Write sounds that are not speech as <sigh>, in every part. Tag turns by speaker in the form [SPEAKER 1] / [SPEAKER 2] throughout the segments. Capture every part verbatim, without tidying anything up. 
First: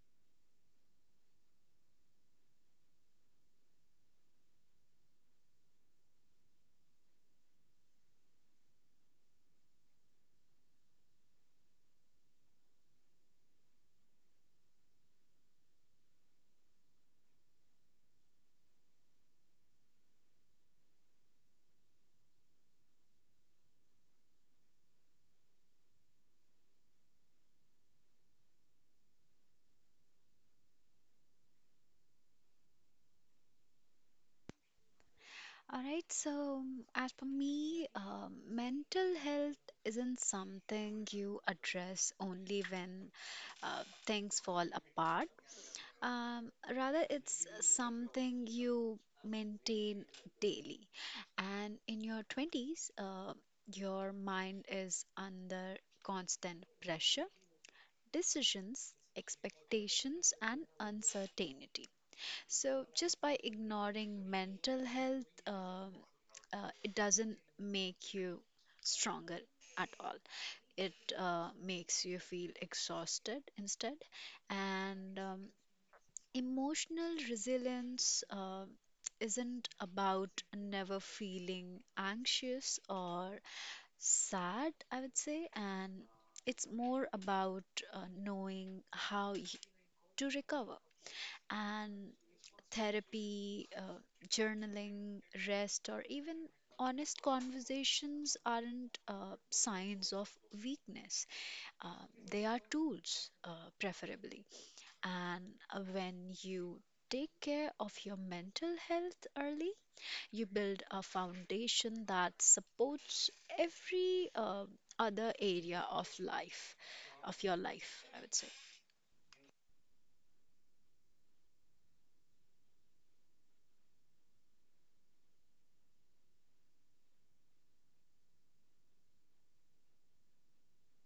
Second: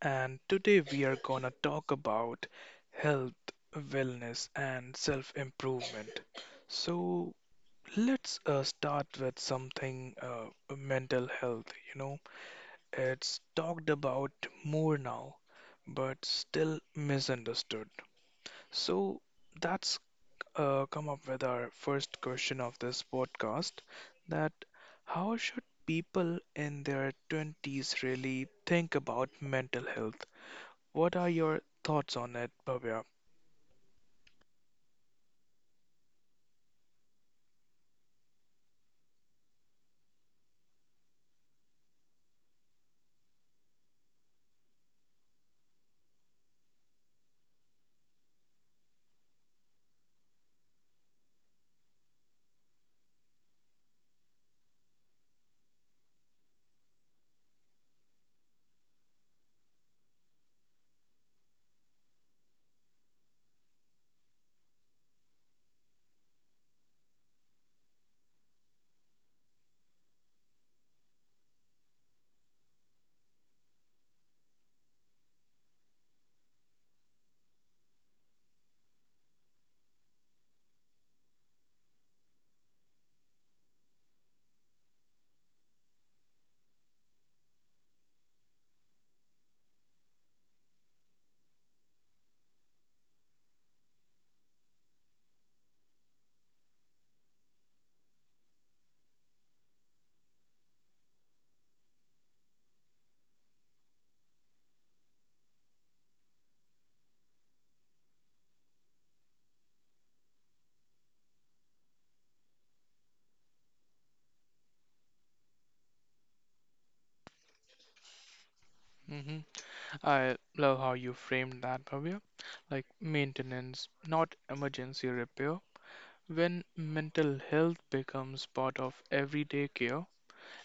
[SPEAKER 1] And today we are gonna talk about health, wellness, and self improvement. So, let's uh, start with something uh, Mental health. You know, it's talked about more now, but still misunderstood. So, that's uh, come up with our first question of this podcast that how should people in their twenties really think about mental health? What are your thoughts on it, Bhavya?
[SPEAKER 2] All right, so as for me, um, mental health isn't something you address only when uh, things fall apart. Um, rather, it's something you maintain daily. And in your twenties, uh, your mind is under constant pressure, decisions, expectations, and uncertainty. So, just by ignoring mental health, uh, uh, it doesn't make you stronger at all. It uh, makes you feel exhausted instead. And um, emotional resilience uh, isn't about never feeling anxious or sad, I would say. And it's more about uh, knowing how y- to recover. And therapy, uh, journaling, rest, or even honest conversations aren't uh, signs of weakness. Um, they are tools, uh, preferably. And uh, when you take care of your mental health early, you build a foundation that supports every uh, other area of life, of your life, I would say.
[SPEAKER 1] Hmm. I love how you framed that, Bhavya. Like maintenance, not emergency repair. When mental health becomes part of everyday care,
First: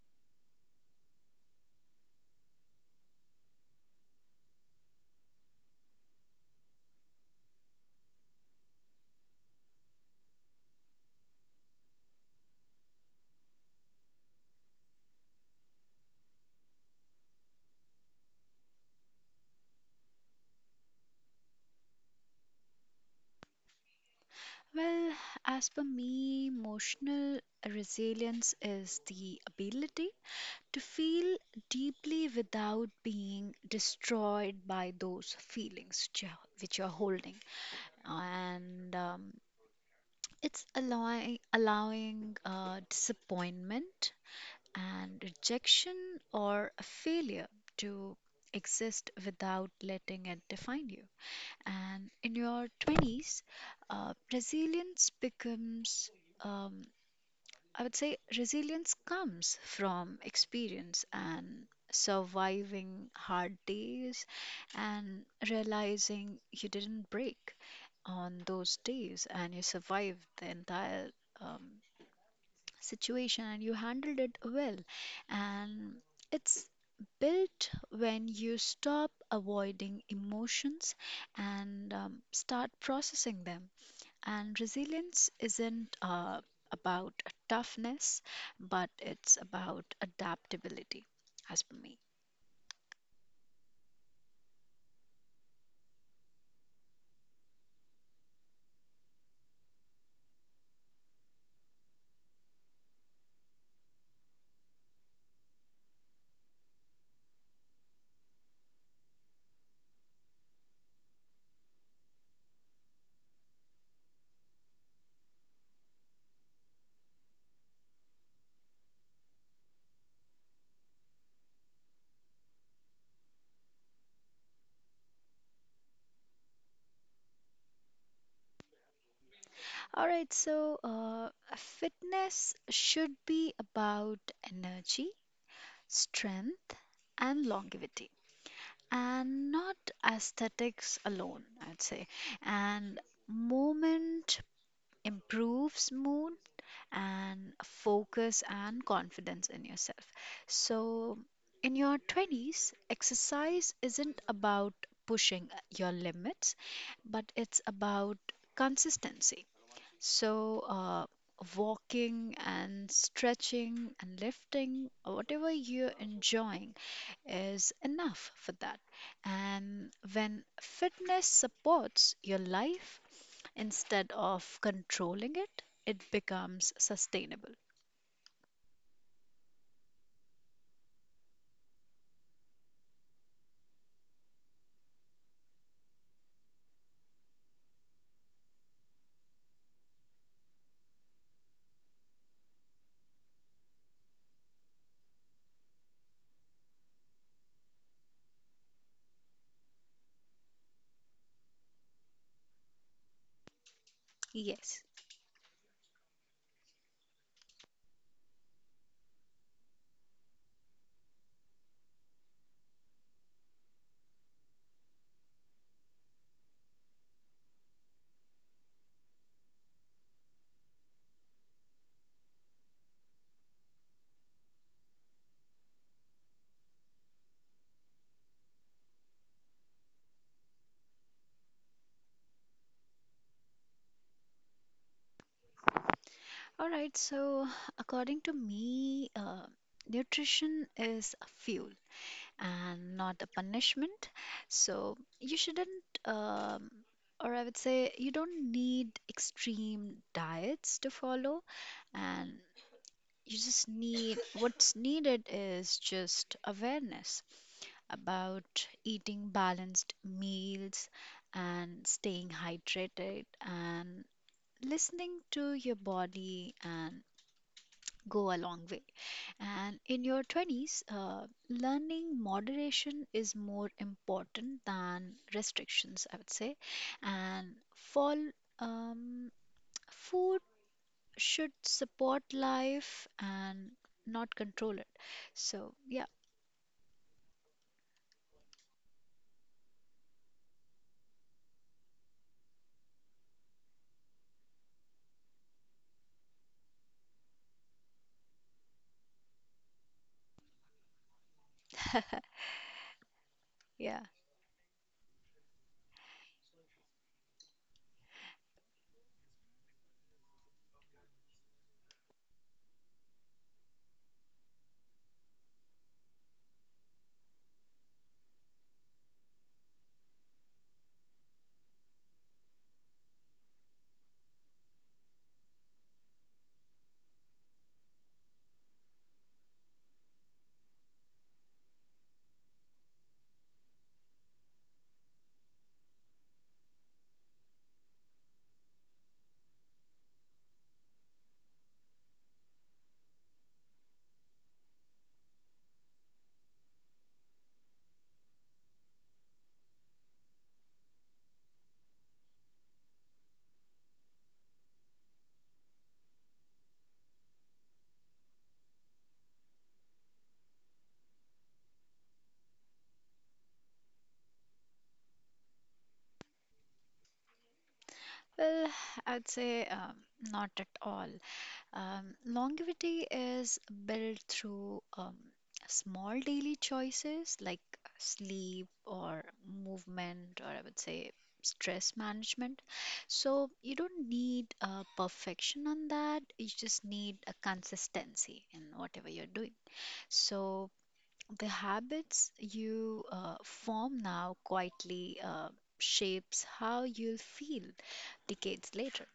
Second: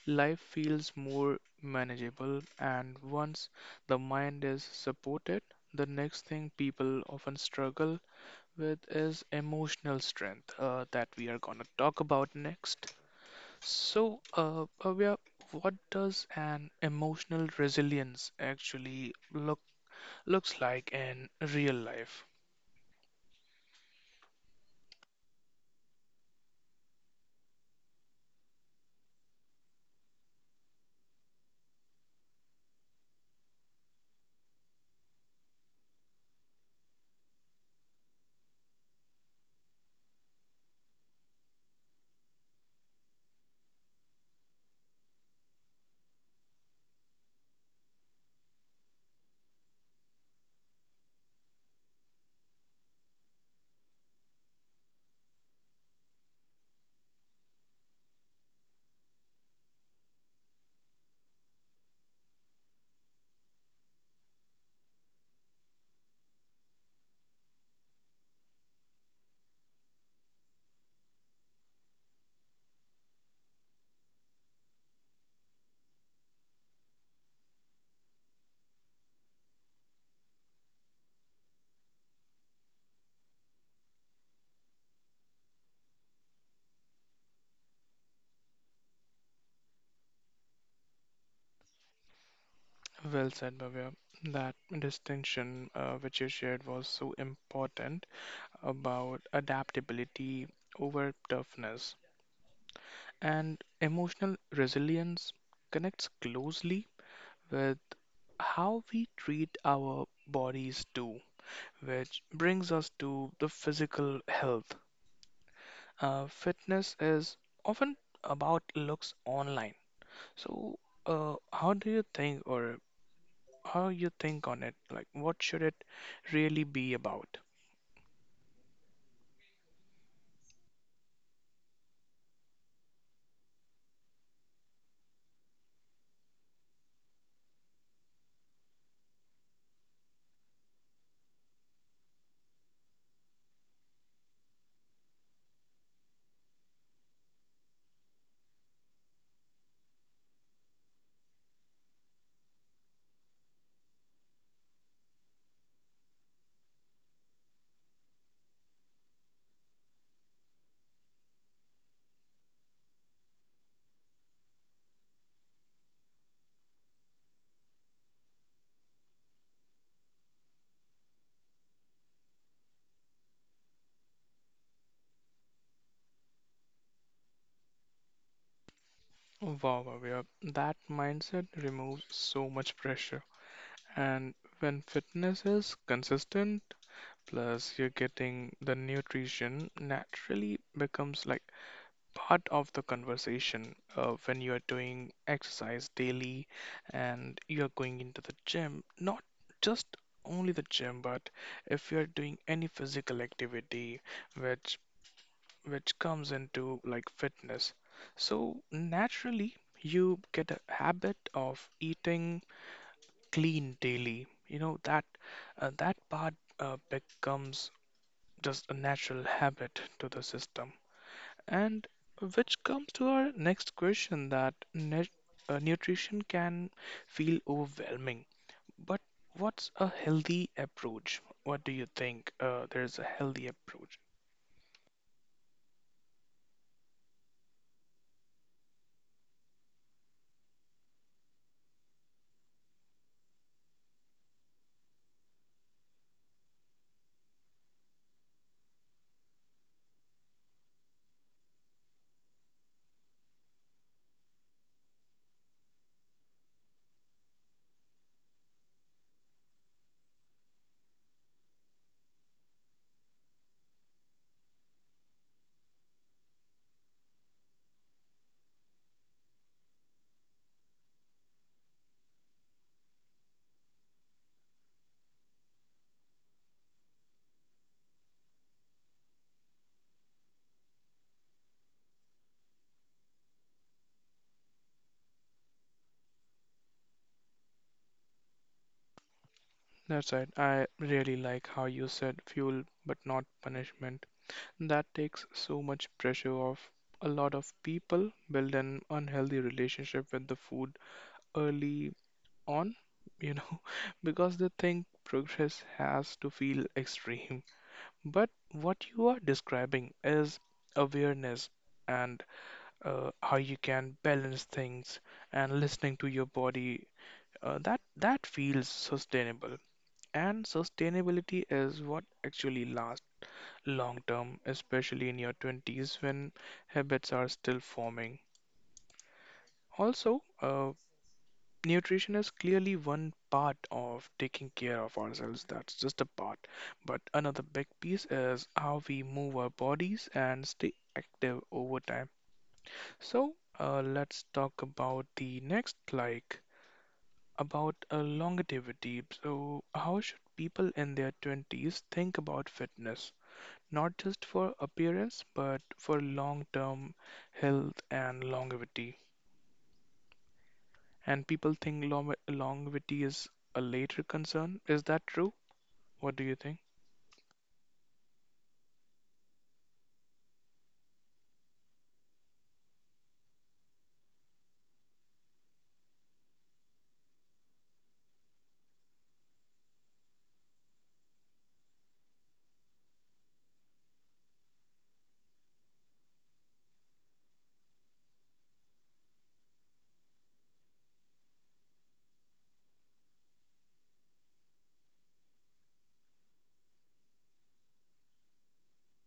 [SPEAKER 1] life feels more manageable, and once the mind is supported, the next thing people often struggle with is emotional strength uh, that we are going to talk about next. So, uh, Bhavya, what does an emotional resilience actually look looks like in real life?
[SPEAKER 2] Well, as per me, emotional resilience is the ability to feel deeply without being destroyed by those feelings which you're, which you're holding. And um, it's allowing, allowing uh, disappointment and rejection or a failure to exist without letting it define you. And in your twenties, uh, resilience becomes. Um, I would say resilience comes from experience and surviving hard days and realizing you didn't break on those days and you survived the entire um, situation and you handled it well. And it's built when you stop avoiding emotions and um, start processing them. And resilience isn't uh, about toughness, but it's about adaptability, as per me.
[SPEAKER 1] Well said, Bhavya. That distinction uh, which you shared was so important, about adaptability over toughness, and emotional resilience connects closely with how we treat our bodies too, which brings us to the physical health. Uh, fitness is often about looks online. So, uh, how do you think, or how you think on it? Like, what should it really be about?
[SPEAKER 2] All right, so uh, fitness should be about energy, strength, and longevity, and not aesthetics alone, I'd say. And movement improves mood, and focus and confidence in yourself. So, in your twenties, exercise isn't about pushing your limits, but it's about consistency. So, uh, walking and stretching and lifting, whatever you're enjoying, is enough for that. And when fitness supports your life, instead of controlling it, it becomes sustainable.
[SPEAKER 1] Wow, wow, yeah. That mindset removes so much pressure. And when fitness is consistent, plus you're getting the nutrition, naturally becomes like part of the conversation uh, when you are doing exercise daily and you're going into the gym, not just only the gym, but if you're doing any physical activity which
[SPEAKER 2] Yes.
[SPEAKER 1] which comes into like fitness. So naturally you get a habit of eating clean daily. You know that uh, that part uh, becomes just a natural habit to the system. And which comes to our next question that nut- uh, nutrition can feel overwhelming, but what's a healthy approach? What do you think? Uh, there's a healthy approach.
[SPEAKER 2] All right, so according to me, uh, nutrition is a fuel and not a punishment. So you shouldn't, um, or I would say, you don't need extreme diets to follow, and you just need what's needed is just awareness about eating balanced meals and staying hydrated and listening to your body and go a long way. And in your twenties, uh, learning moderation is more important than restrictions, I would say. And fall, um, food should support life and not control it. So, yeah,
[SPEAKER 1] That's right. I really like how you said fuel but not punishment. That takes so much pressure off. A lot of people build an unhealthy relationship with the food early
[SPEAKER 2] <laughs>
[SPEAKER 1] on, you know,
[SPEAKER 2] yeah.
[SPEAKER 1] <laughs> because they think progress has to feel extreme. But what you are describing is awareness and uh, how you can balance things and listening to your body. Uh, that that feels sustainable, and sustainability is what actually lasts long term, especially in your twenties when habits are still forming. Also, uh, nutrition is clearly one part of taking care of ourselves. That's just a part. But another big piece is how we move our bodies and stay active over time. So, uh, let's talk about the next, like about uh, longevity. So, how should people in their twenties think about fitness? Not just for appearance but for long-term health and longevity. And people think long- longevity is a later concern. Is that true? What do you think?
[SPEAKER 2] Well, I would say um, not at all. Um, longevity is built through um, small daily choices like sleep or movement, or I would say stress management. So you don't need uh, perfection on that. You just need a consistency in whatever you're doing. So the habits you uh, form now quietly uh, shapes how you'll feel decades later.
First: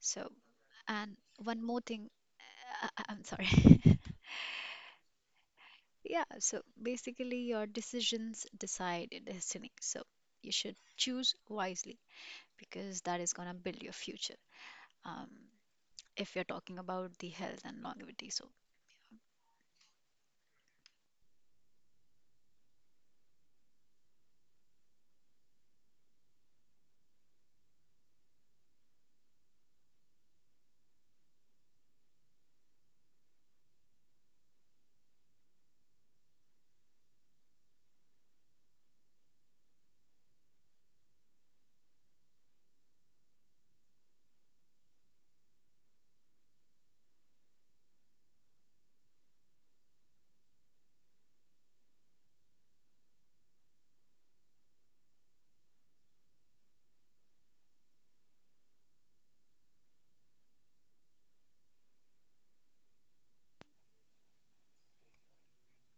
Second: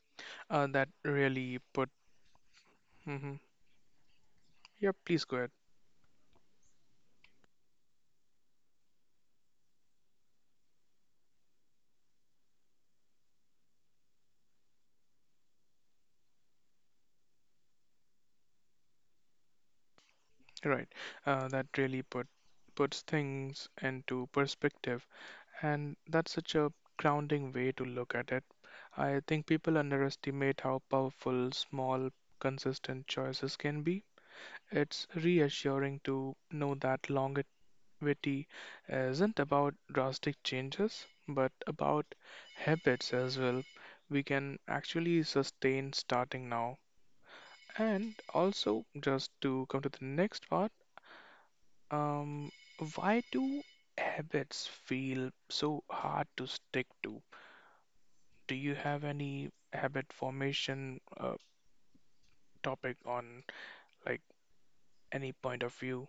[SPEAKER 2] So,
[SPEAKER 1] Uh, that
[SPEAKER 2] and
[SPEAKER 1] really
[SPEAKER 2] one more
[SPEAKER 1] put.
[SPEAKER 2] thing <laughs> I- I- I'm
[SPEAKER 1] Hmm.
[SPEAKER 2] sorry. <laughs>
[SPEAKER 1] Yeah, please go ahead.
[SPEAKER 2] Yeah, so basically, your decisions decide your destiny. So you should choose wisely because that is going to build your future. Um, if you're talking about the health and longevity, so
[SPEAKER 1] Right. Uh, that really put puts things into perspective, and that's such a grounding way to look at it. I think people underestimate how powerful small, consistent choices can be. It's reassuring to know that longevity isn't about drastic changes, but about habits as well. We can actually sustain starting now. And also, just to come to the next part, um, why do habits feel so hard to stick to? Do you have any habit formation uh, topic on like any point of view?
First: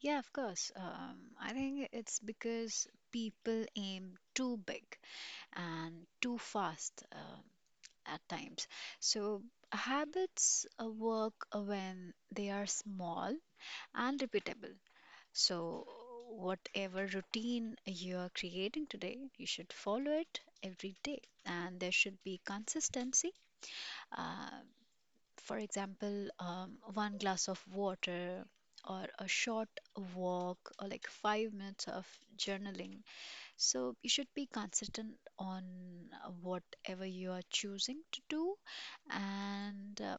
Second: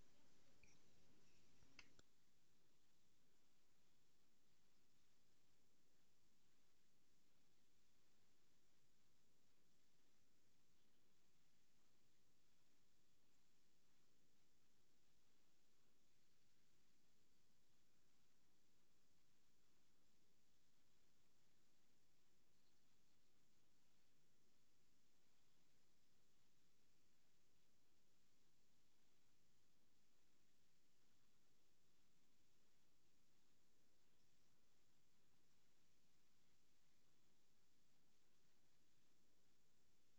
[SPEAKER 2] yeah, of course. Um, I think it's because people aim too big and too fast um at times. So habits uh, work when they are small and repeatable. So, whatever routine you are creating today, you should follow it every day, and there should be consistency. Uh, for example, um, one glass of water, or a short walk, or like five minutes of journaling. So, you should be consistent on uh, whatever you are choosing to do, and um,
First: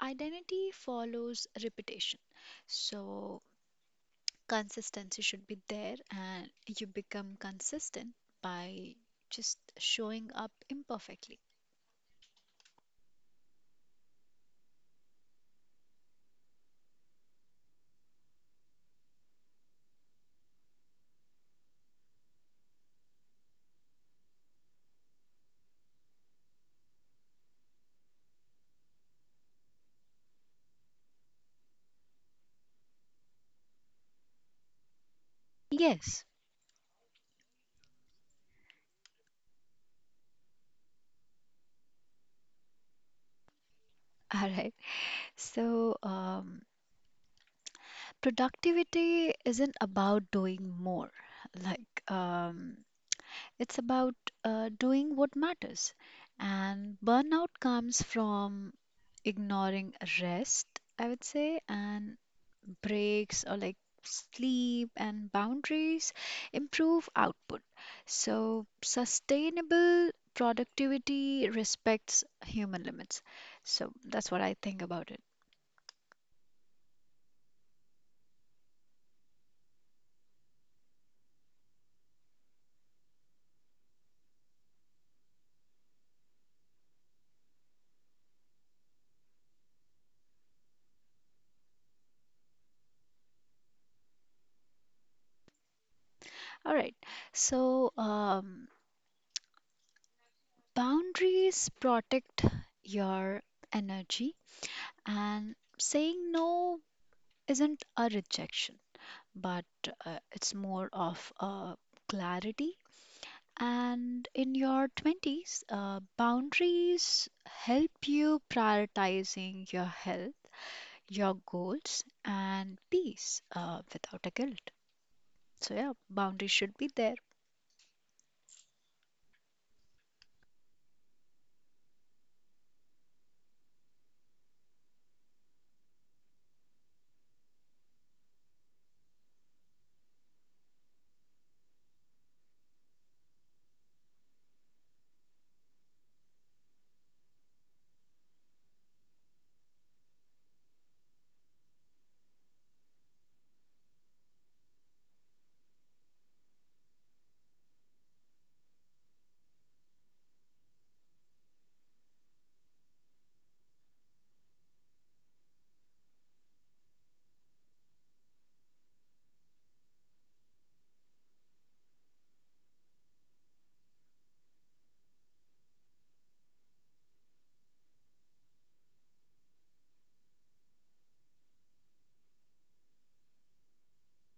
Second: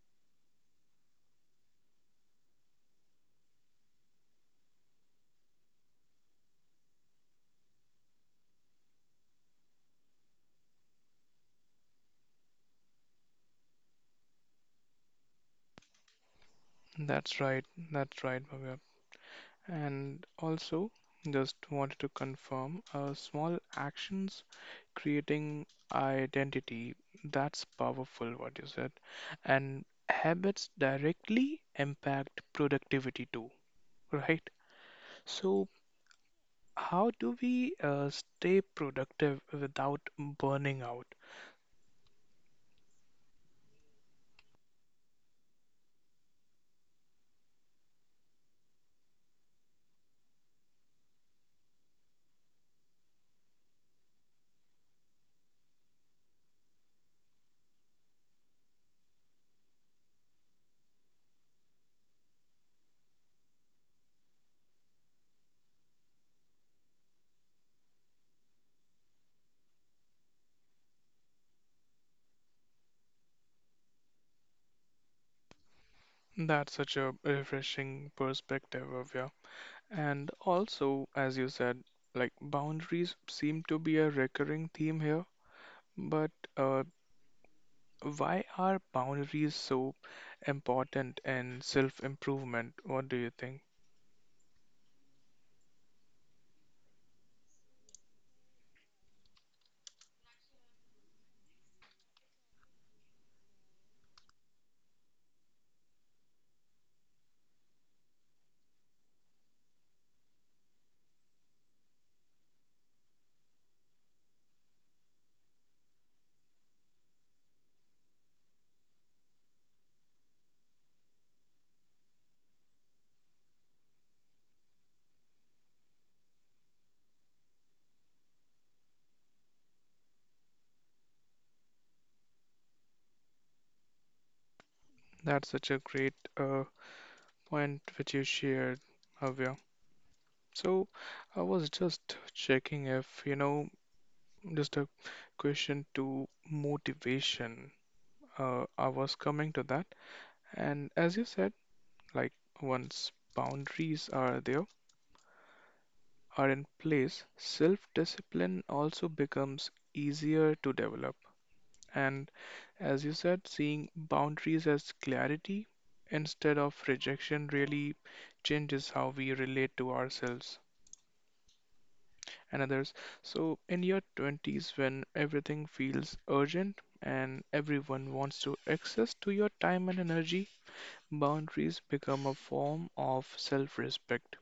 [SPEAKER 2] identity follows repetition. So, consistency should be there, and you become consistent by just showing up imperfectly.
[SPEAKER 1] That's right, that's right, Bhavya. And also, just wanted to confirm uh, small actions creating identity. That's powerful, what you said. And habits directly impact productivity too, right? So,
[SPEAKER 2] Yes.
[SPEAKER 1] how do we uh, stay productive without burning out?
[SPEAKER 2] <laughs> All right. So, um, productivity isn't about doing more. Like, um, it's about uh, doing what matters. And burnout comes from ignoring rest, I would say, and breaks or like sleep and boundaries improve output. So, sustainable productivity respects human limits. So, that's what I think about it.
[SPEAKER 1] That's such a refreshing perspective, Avya. And also, as you said, like boundaries seem to be a recurring theme here, but uh, why are boundaries so important in self improvement? What do you think?
[SPEAKER 2] All right. So, um, boundaries protect your energy, and saying no isn't a rejection, but uh, it's more of a clarity. And in your twenties, uh, boundaries help you prioritizing your health, your goals, and peace uh, without a guilt. So, yeah, boundaries should be there.
[SPEAKER 1] That's such a great uh, point which you shared, Avya. So I was just checking if, you know, just a question to motivation. Uh, I was coming to that. And as you said, like once boundaries are there, are in place, self discipline also becomes easier to develop. And as you said, seeing boundaries as clarity instead of rejection really changes how we relate to ourselves and others. So, in your twenties, when everything feels urgent and everyone wants to access to your time and energy, boundaries become a form of self respect.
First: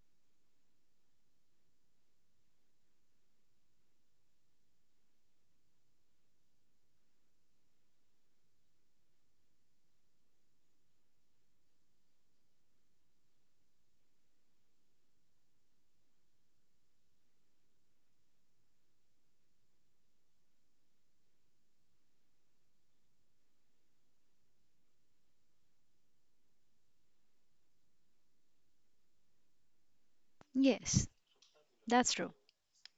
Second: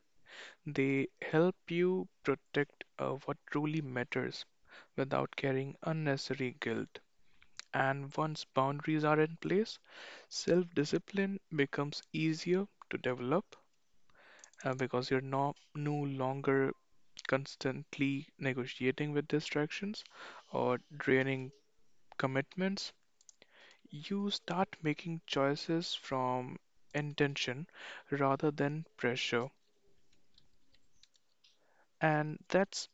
[SPEAKER 1] They help you protect uh, what truly matters without carrying unnecessary guilt. And once boundaries are in place, self discipline becomes easier to develop uh, because you're no, no longer constantly negotiating with distractions or draining commitments. You start making choices from intention rather than pressure,
[SPEAKER 2] Yes, that's true.
[SPEAKER 1] and that's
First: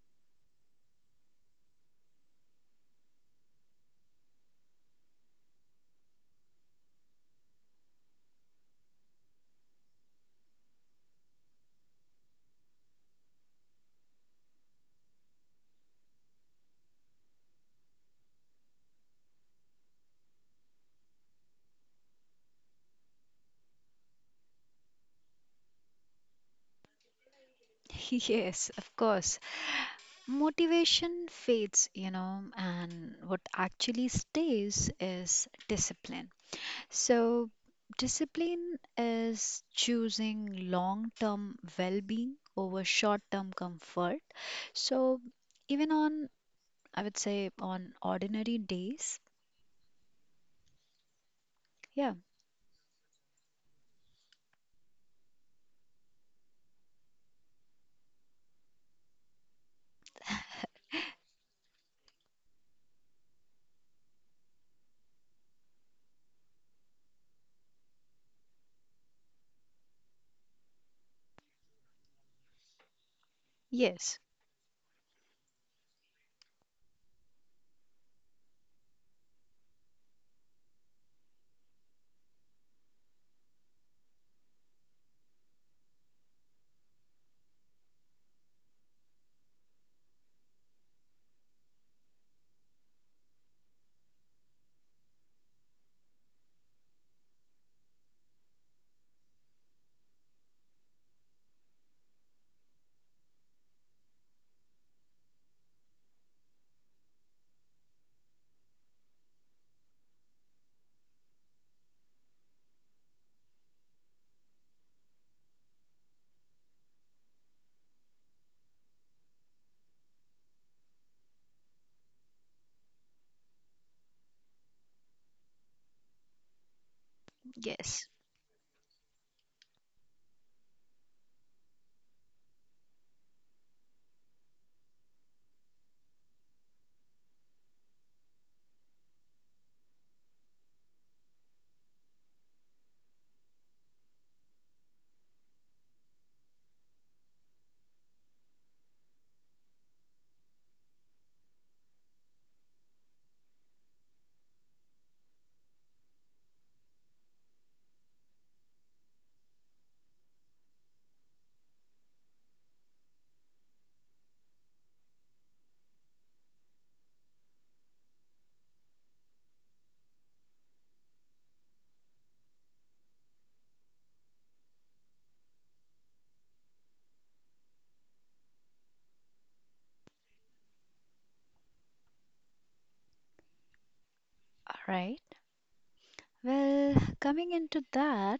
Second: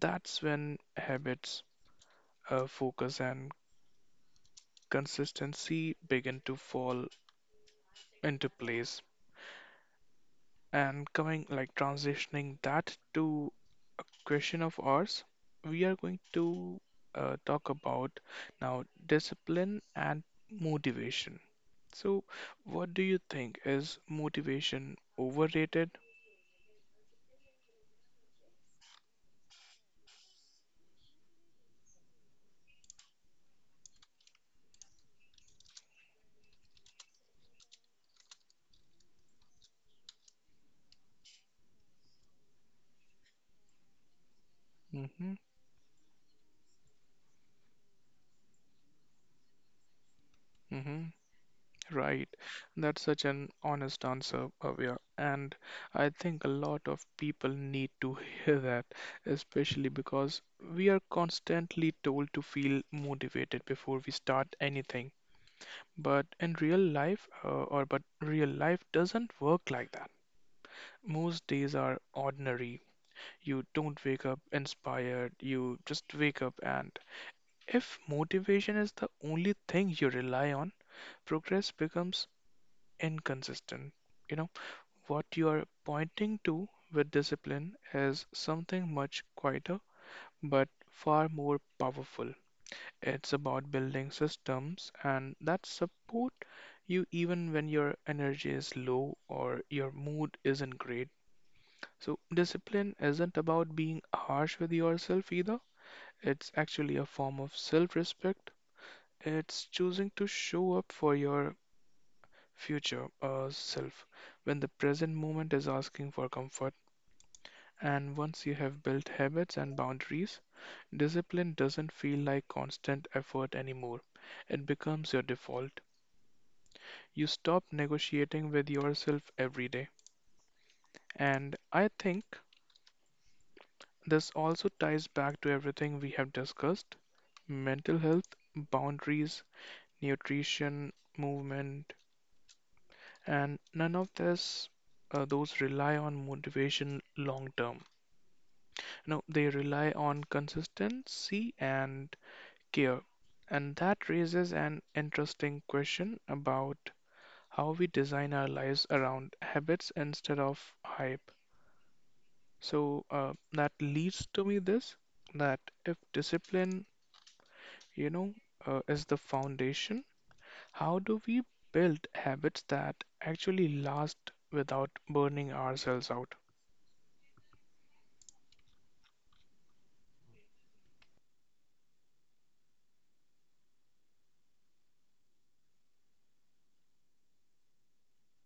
[SPEAKER 1] that's when habits, uh, focus, and consistency begin to fall into place. And coming like transitioning that to a question of ours, we are going to uh, talk about now discipline and motivation. So, what do you think? Is motivation overrated?
[SPEAKER 2] <laughs> Yes, of course. Motivation fades, you know, and what actually stays is discipline. So, discipline is choosing long term well being over short term comfort. So,
[SPEAKER 1] Mm-hmm.
[SPEAKER 2] even on, I would say, on ordinary days,
[SPEAKER 1] Mm-hmm.
[SPEAKER 2] yeah.
[SPEAKER 1] Right. That's such an honest answer, Bhavya. And I think a lot of people need to <laughs> hear that, especially because we are constantly told to feel motivated before we start anything. But in real life, uh, or but real life doesn't work like that. Most days are ordinary. You don't
[SPEAKER 2] Yes,
[SPEAKER 1] wake up inspired, you just wake up, and if motivation is the only thing you rely on, progress becomes inconsistent. You know, what you are pointing to with discipline is something much quieter but far more powerful. It's about building systems and that support you even when your energy is low or your mood isn't great. So, discipline isn't about being harsh with yourself either. It's actually a form of self respect. It's choosing to show up for your future uh, self when the present moment is asking for comfort. And once you have built habits and boundaries, discipline doesn't feel like constant effort anymore. It becomes your default. You stop
[SPEAKER 2] yes.
[SPEAKER 1] negotiating with yourself every day. And I think this also ties back to everything we have discussed: mental health, boundaries, nutrition, movement, and none of this uh, those rely on motivation long term. No, they rely on consistency and care. And that raises an interesting question about how we design our lives around habits instead of hype. So uh, that leads to me this, that if discipline, you know, uh, is the foundation, how do we build habits that actually last without burning ourselves out?
[SPEAKER 2] All right. Well, coming into that,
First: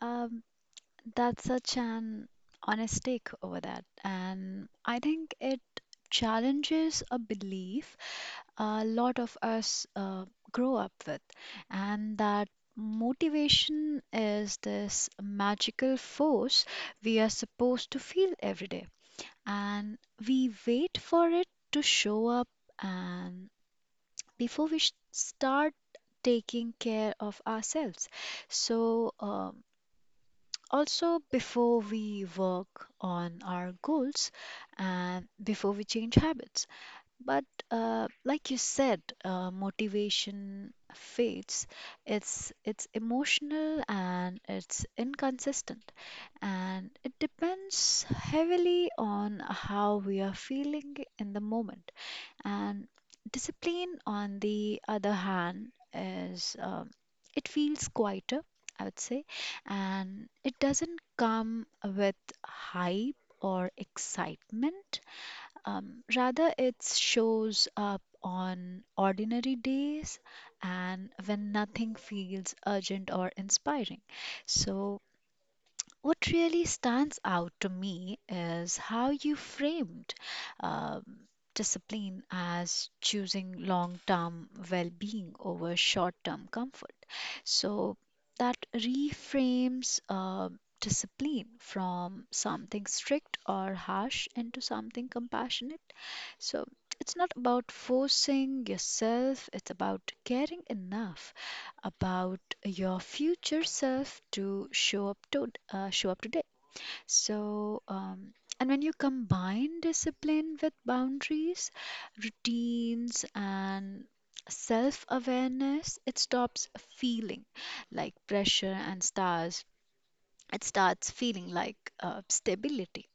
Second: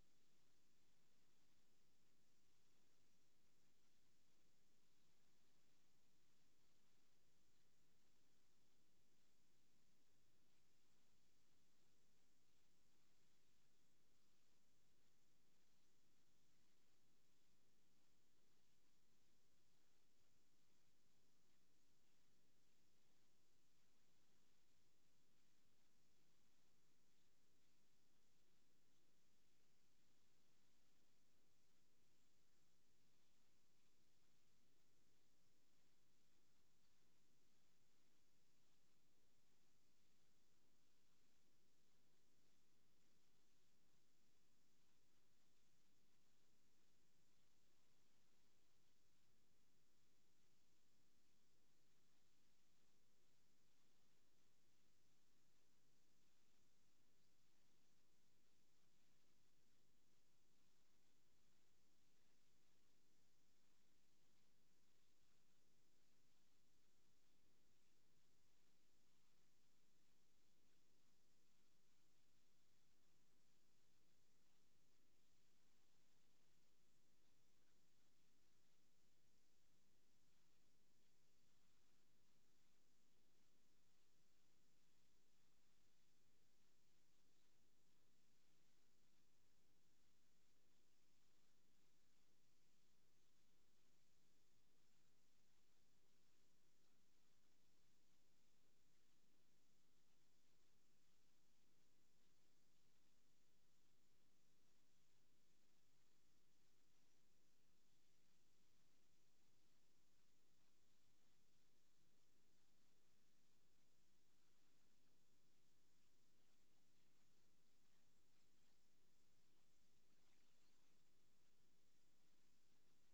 [SPEAKER 2] um, that's such an honest take over that. And I think it challenges a belief a lot of us uh, grow up with. And that motivation is this magical force we are supposed to feel every day. And we wait for it to show up, and before we sh- start taking care of ourselves. So, um, also before we work on our goals and before we change habits. But uh, like you said, uh, motivation fades. It's it's emotional and it's inconsistent, and it depends heavily on how we are feeling in the moment. And discipline, on the other hand, is um, it feels quieter, I would say, and it doesn't come with hype or excitement, um, rather, it shows up on ordinary days and when nothing feels urgent or inspiring. So, what really stands out to me is how you framed um, discipline as choosing long term well being over short term comfort. So that reframes uh, discipline from something strict or harsh into something compassionate. So it's not about forcing yourself, it's about caring enough about your future self to show up to uh, show up today. So, um, and when you combine discipline with boundaries, routines, and self awareness, it stops feeling like pressure and stars. It starts feeling like uh, stability.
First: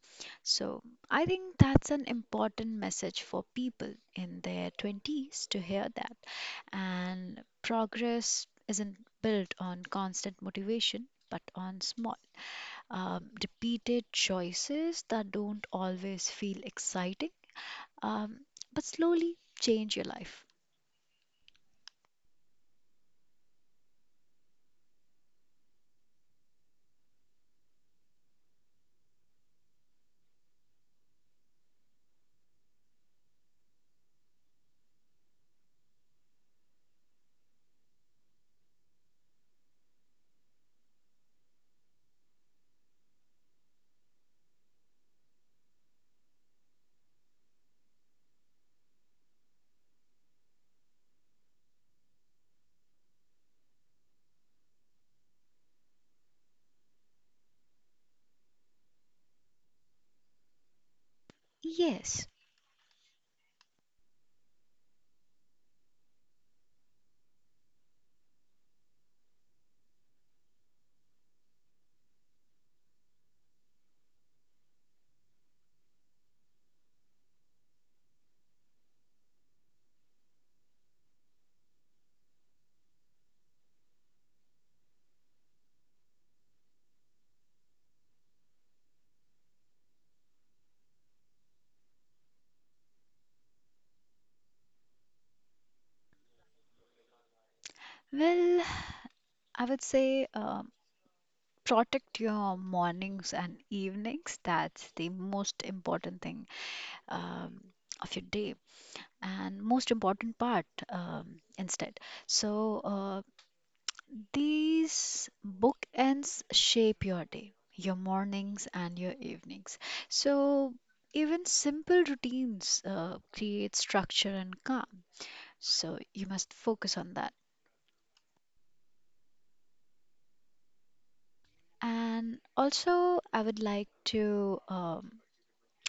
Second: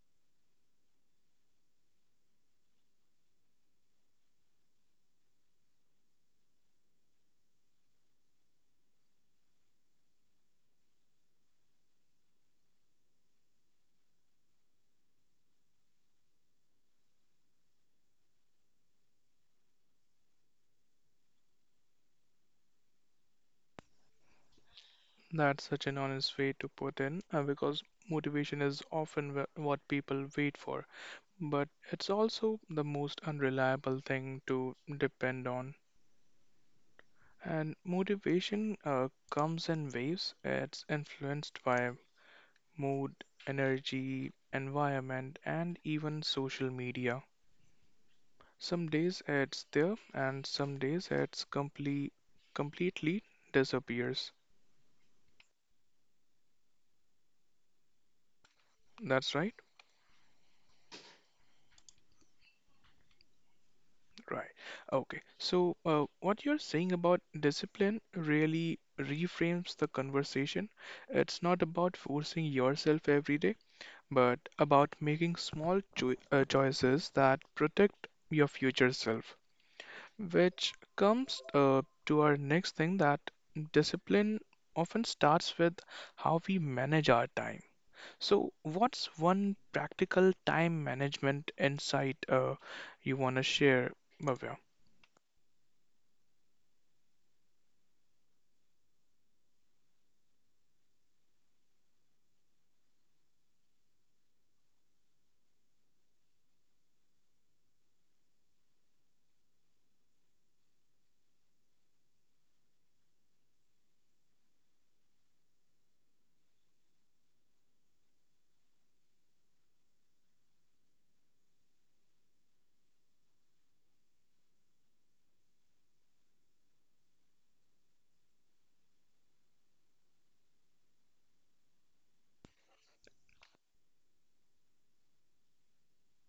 [SPEAKER 2] So, I think that's an important message for people in their twenties to hear that. And progress isn't built on constant motivation, but on small, um, repeated choices that don't always feel exciting, um, but slowly change your life.
[SPEAKER 1] That's such an honest way to put in uh, because motivation is often wh- what people wait for, but it's also the most unreliable thing to depend on. And motivation uh, comes in waves, it's influenced by mood, energy, environment, and even social media. Some days it's there, and some days it's complete, completely disappears. That's right.
[SPEAKER 2] Yes.
[SPEAKER 1] Right. Okay. So, uh, what you're saying about discipline really reframes the conversation. It's not about forcing yourself every day, but about making small choi uh, choices that protect your future self, which comes uh, to our next thing that discipline often starts with how we manage our time. So, what's one practical time management insight uh, you want to share, Bhavya?
[SPEAKER 2] Well, I would say um, protect your mornings and evenings. That's the most important thing um, of your day and most important part um, instead. So, uh, These bookends shape your day, your mornings, and your evenings. So, even simple routines uh, create structure and calm. So, you must focus on that. And also, I would like to um,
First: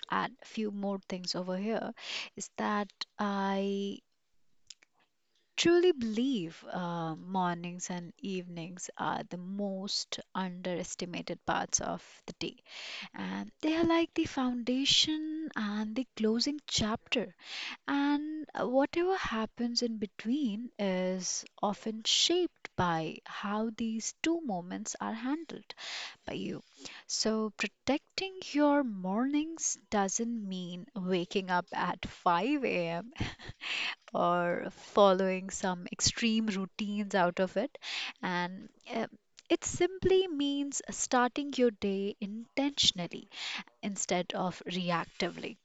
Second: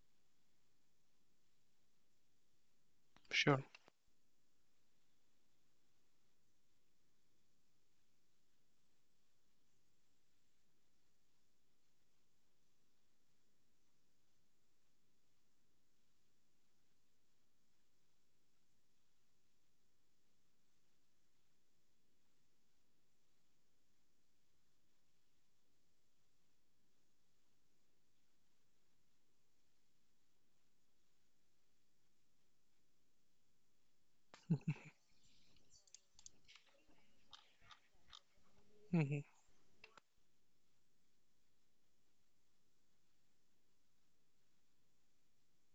[SPEAKER 2] add a few more things over here is that
[SPEAKER 1] Sure.
[SPEAKER 2] I truly believe uh, mornings and evenings are the most underestimated parts of the day, and they are like the foundation and the closing chapter, and whatever happens in between is often shaped by how these two moments are handled by you. So protecting your mornings doesn't mean waking up at five a m or following some extreme routines out of it, and uh,
[SPEAKER 1] Mhm.
[SPEAKER 2] it simply means starting your day intentionally instead of reactively.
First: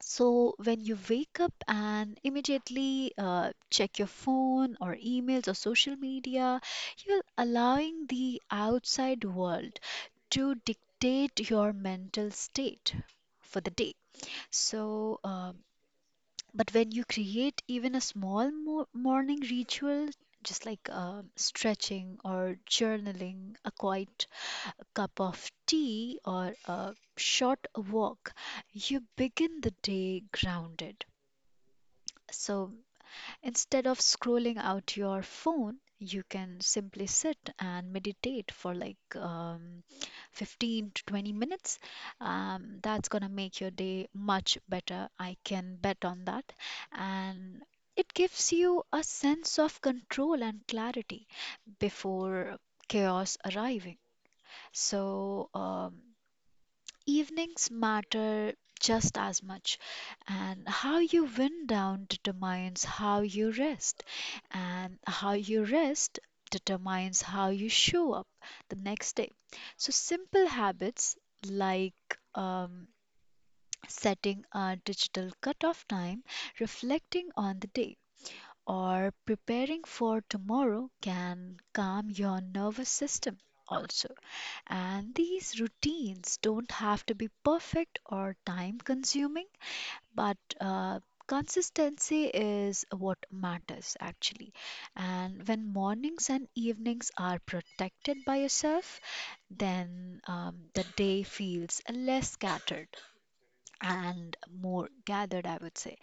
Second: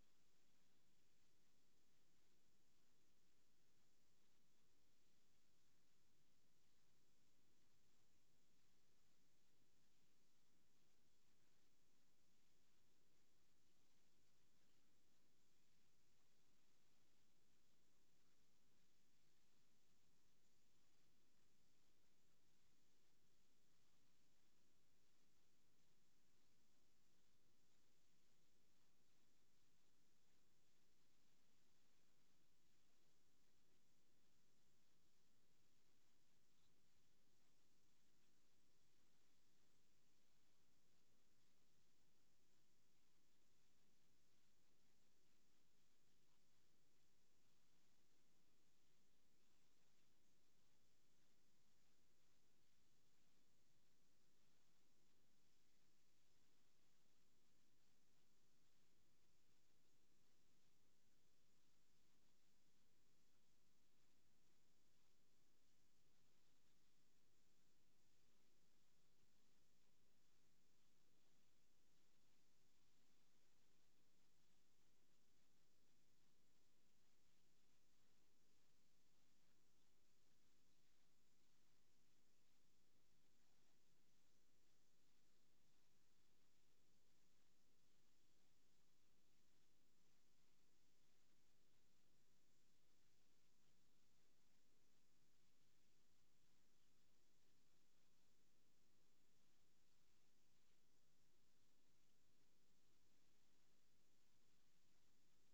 [SPEAKER 2] So, when you wake up and immediately uh, check your phone or emails or social media, you're allowing the outside world to dictate your mental state for the day. So, um, but when you create even a small mo- morning ritual, just like um stretching or journaling, a quiet cup of tea, or a short walk, you begin the day grounded. So instead of scrolling out your phone, you can simply sit and meditate for like um, fifteen to twenty minutes. Um, that's gonna make your day much better. I can bet on that. And it gives you a sense of control and clarity before chaos arriving. So, um, Evenings matter just as much, and how you wind down determines how you rest, and how you rest determines how you show up the next day. So, simple habits like um, setting a digital cutoff time, reflecting on the day, or preparing for tomorrow can calm your nervous system also. And these routines don't have to be perfect or time consuming, but uh, consistency is what matters actually. And when mornings and evenings are protected by yourself, then um, the day feels less scattered and more gathered, I would say.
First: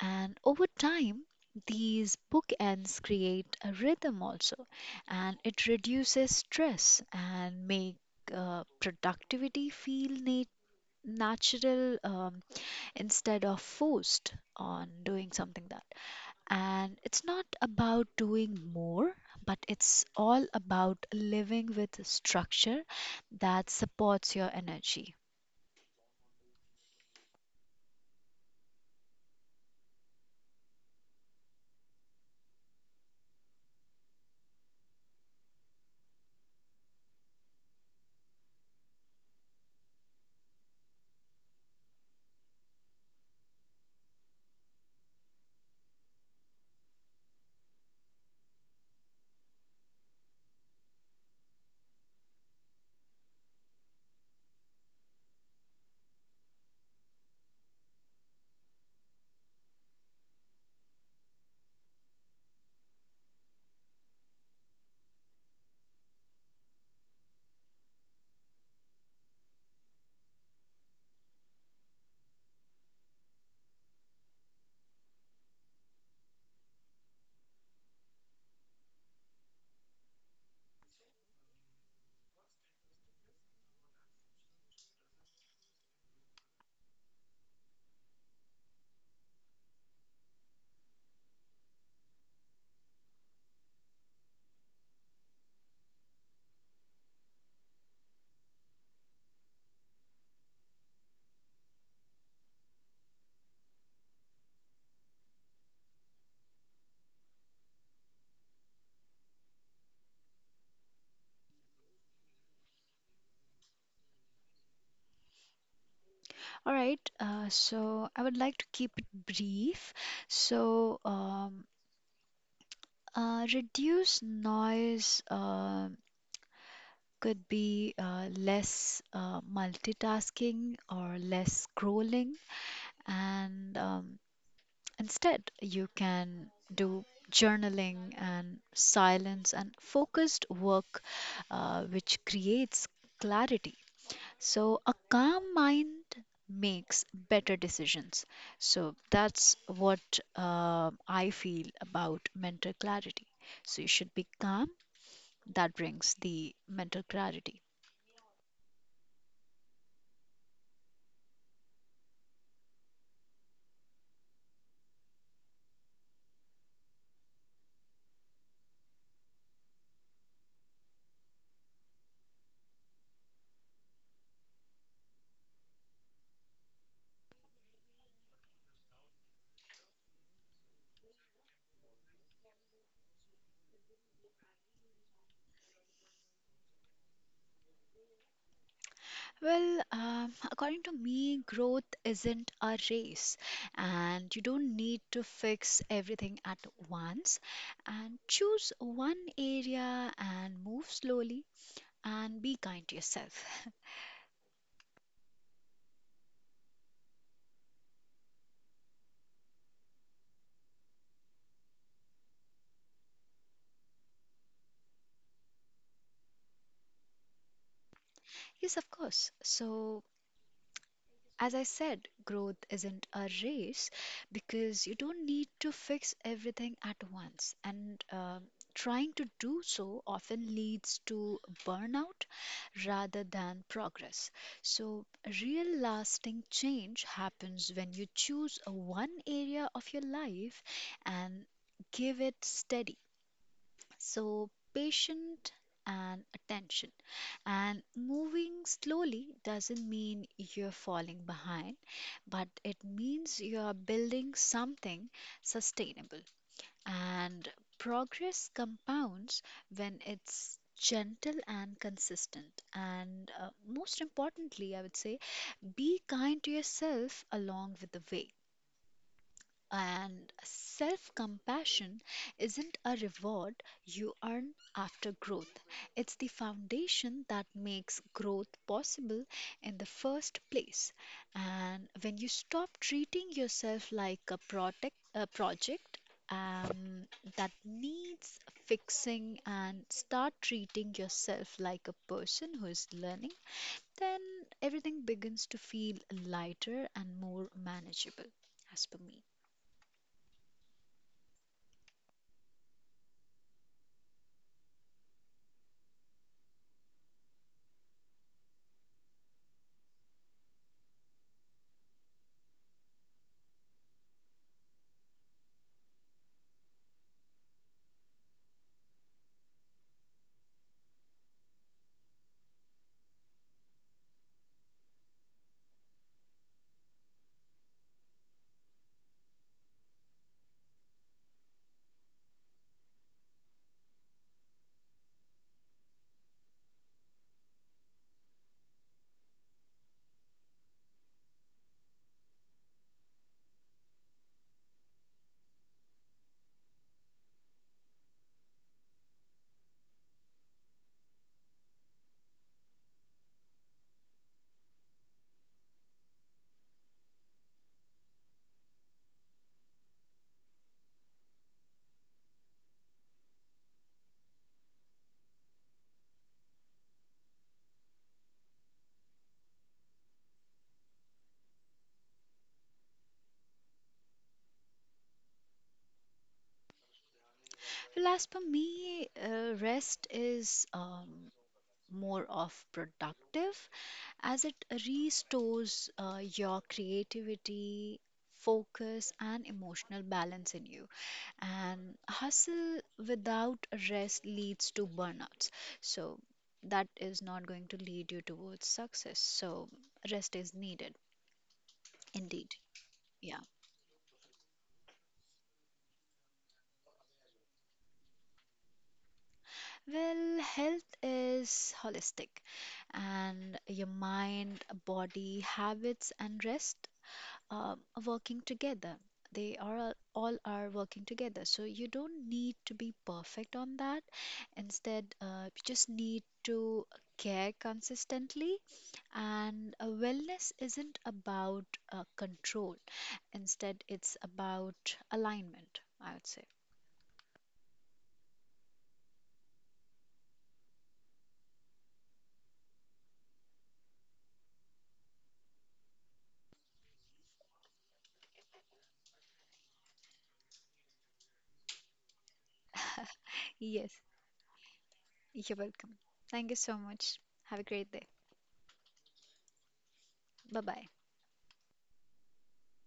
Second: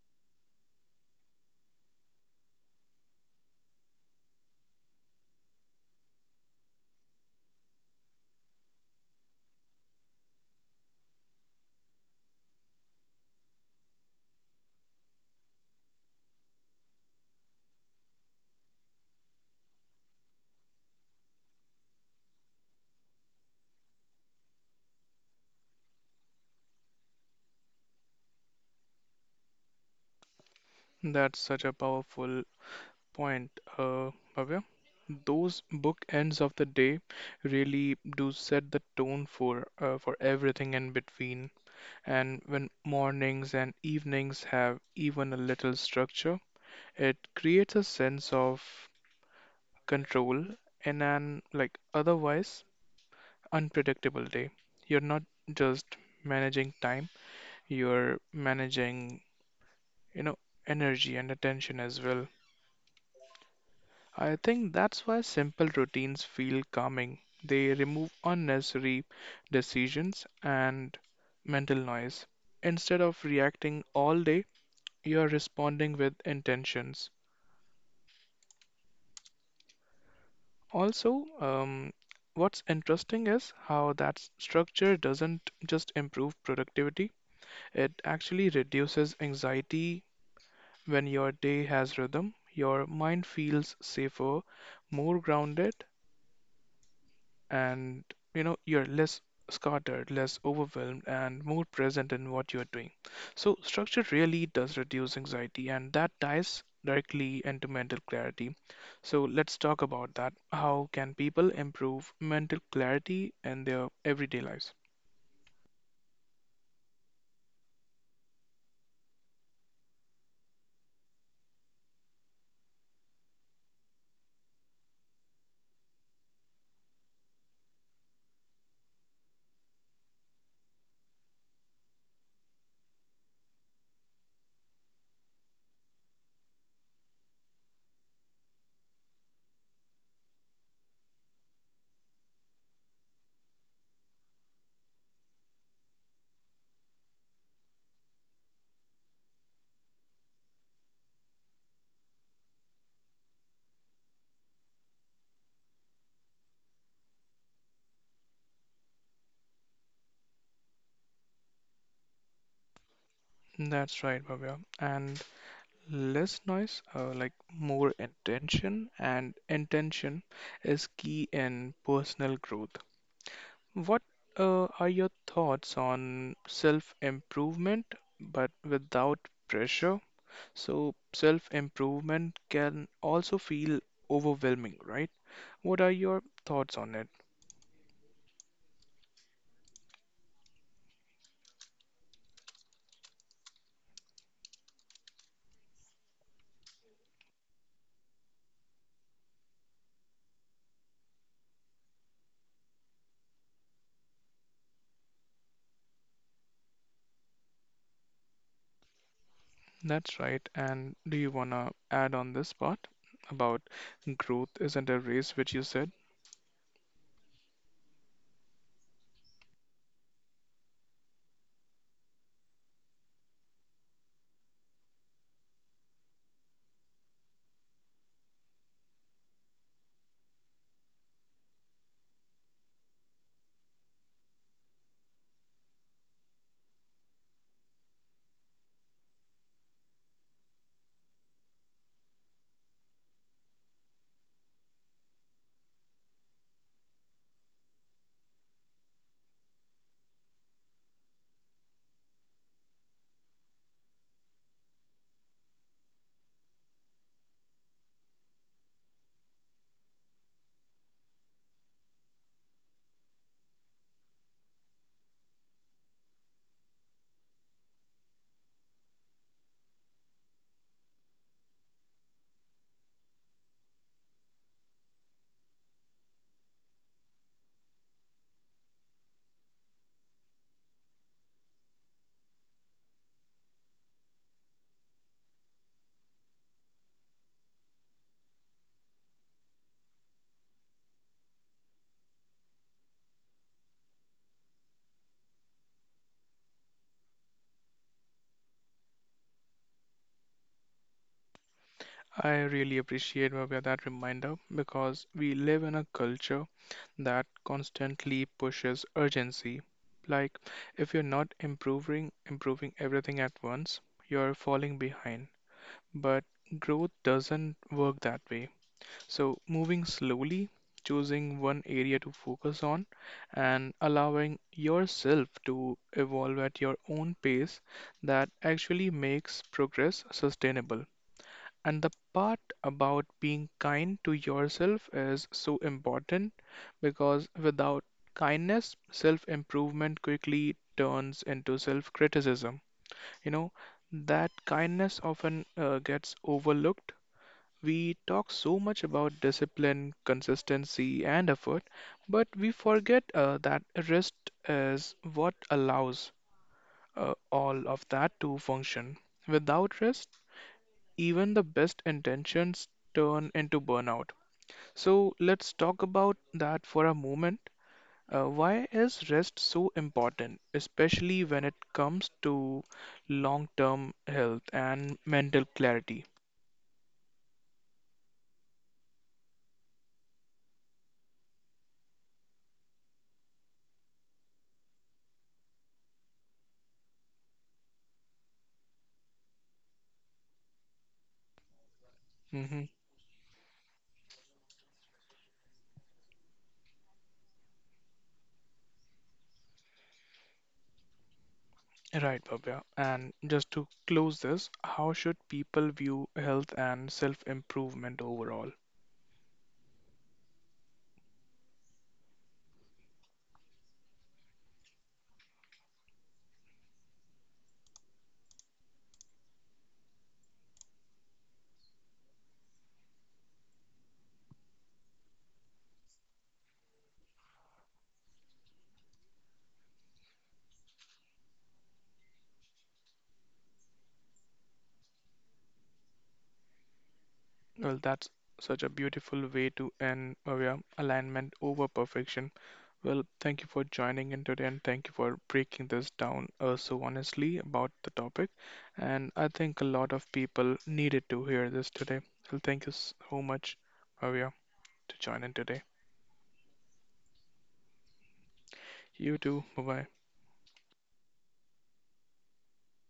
[SPEAKER 2] And over time, these bookends create a rhythm also, and it reduces stress and make uh, productivity feel nat- natural, um, instead of forced on doing something that. And it's not about doing more, but it's all about living with a structure that supports your energy.
[SPEAKER 1] That's such a powerful point, uh, Bhavya. Those bookends of the day really do set the tone for uh, for everything in between. And when mornings and evenings have even a little structure, it creates a sense of control in an like otherwise unpredictable day. You're not just managing time, you're managing, you know, energy and attention as well. I think that's why simple routines feel calming. They remove unnecessary decisions and mental noise. Instead of reacting all day, you are responding with intentions. Also, um, what's interesting is how that s- structure doesn't just improve productivity, it actually reduces anxiety. When your day has rhythm, your mind feels safer, more grounded, and you know you're less scattered, less overwhelmed and more present in what you're doing. So structure really does reduce anxiety, and that ties directly into mental clarity. So let's talk about that. How can people improve mental clarity in their everyday lives?
[SPEAKER 2] All right, uh, so I would like to keep it brief. So, um, Uh, reduce noise uh, could be uh, less uh, multitasking or less scrolling, and um, instead, you can do journaling and silence and focused work, uh, which creates clarity. So, a calm mind makes better decisions. So, that's what uh, I feel about mental clarity. So, you should be calm that brings the mental clarity?
[SPEAKER 1] That's right, Bhavya. And less noise uh, like more intention, and intention is key in personal growth. What uh, are your thoughts on self improvement but without pressure? So, self improvement can also feel overwhelming, right? What are your thoughts on it?
[SPEAKER 2] Well, um, according to me, growth isn't a race, and you don't need to fix everything at once. And choose one area and move slowly and be kind to yourself. <laughs>
[SPEAKER 1] That's right. And do you want to add on this part about growth isn't a race, which you said?
[SPEAKER 2] Yes, of course. So, as I said, growth isn't a race because you don't need to fix everything at once. And um trying to do so often leads to burnout rather than progress. So, real lasting change happens when you choose one area of your life and give it steady so patient and attention. And moving slowly doesn't mean you're falling behind, but it means you're building something sustainable. And progress compounds when it's gentle and consistent. And uh, most importantly, I would say, be kind to yourself along with the way. And self compassion isn't a reward you earn after growth, it's the foundation that makes growth possible in the first place. And when you stop treating yourself like a, protect, a project, um, that needs fixing and start treating yourself like a person who is learning, then everything begins to feel lighter and more manageable, as per me.
[SPEAKER 1] I really appreciate, Bhavya, that reminder, because we live in a culture that constantly pushes urgency. Like if you're not improving improving everything at once, you're falling behind. But growth doesn't work that way. So moving slowly, choosing one area to focus on, and allowing yourself to evolve at your own pace, that actually makes progress sustainable. And the part about being kind to yourself is so important, because without kindness, self improvement quickly turns into self criticism. You know, that kindness often uh, gets overlooked. We talk so much about discipline, consistency, and effort, but we forget uh, that rest is what allows uh, all of that to function. Without rest, even the best intentions turn into burnout. So let's talk about that for a moment. Uh, why is rest so important, especially when it comes to long-term health and mental clarity?
[SPEAKER 2] Well, as per me, uh, rest is um, more of productive as it restores uh, your creativity, focus, and emotional balance in you. And
[SPEAKER 1] Hmm.
[SPEAKER 2] hustle without rest leads to burnouts. So, that is not going to lead you towards success. So, rest is needed,
[SPEAKER 1] Right,
[SPEAKER 2] indeed.
[SPEAKER 1] Bhavya. And
[SPEAKER 2] Yeah.
[SPEAKER 1] just to close this, how should people view health and self-improvement overall?
[SPEAKER 2] Well, health is holistic, and your mind, body, habits, and rest um, are working together. They are all all are working together. So you don't need to be perfect on that. Instead, uh, you just need to care consistently. And uh, wellness isn't about uh, control. Instead, it's about alignment, I would say.
[SPEAKER 1] Well, that's such a beautiful way to end, Bhavya. Alignment over perfection. Well, thank you for joining in today and thank you for breaking this down uh, so honestly about the topic. And I think a lot of people needed to hear this today. So thank you so much,
[SPEAKER 2] <laughs> Yes.
[SPEAKER 1] Bhavya, to join in
[SPEAKER 2] You're
[SPEAKER 1] today.
[SPEAKER 2] welcome. Thank you so much. Have a great day.
[SPEAKER 1] You too. Bye bye.
[SPEAKER 2] Bye bye.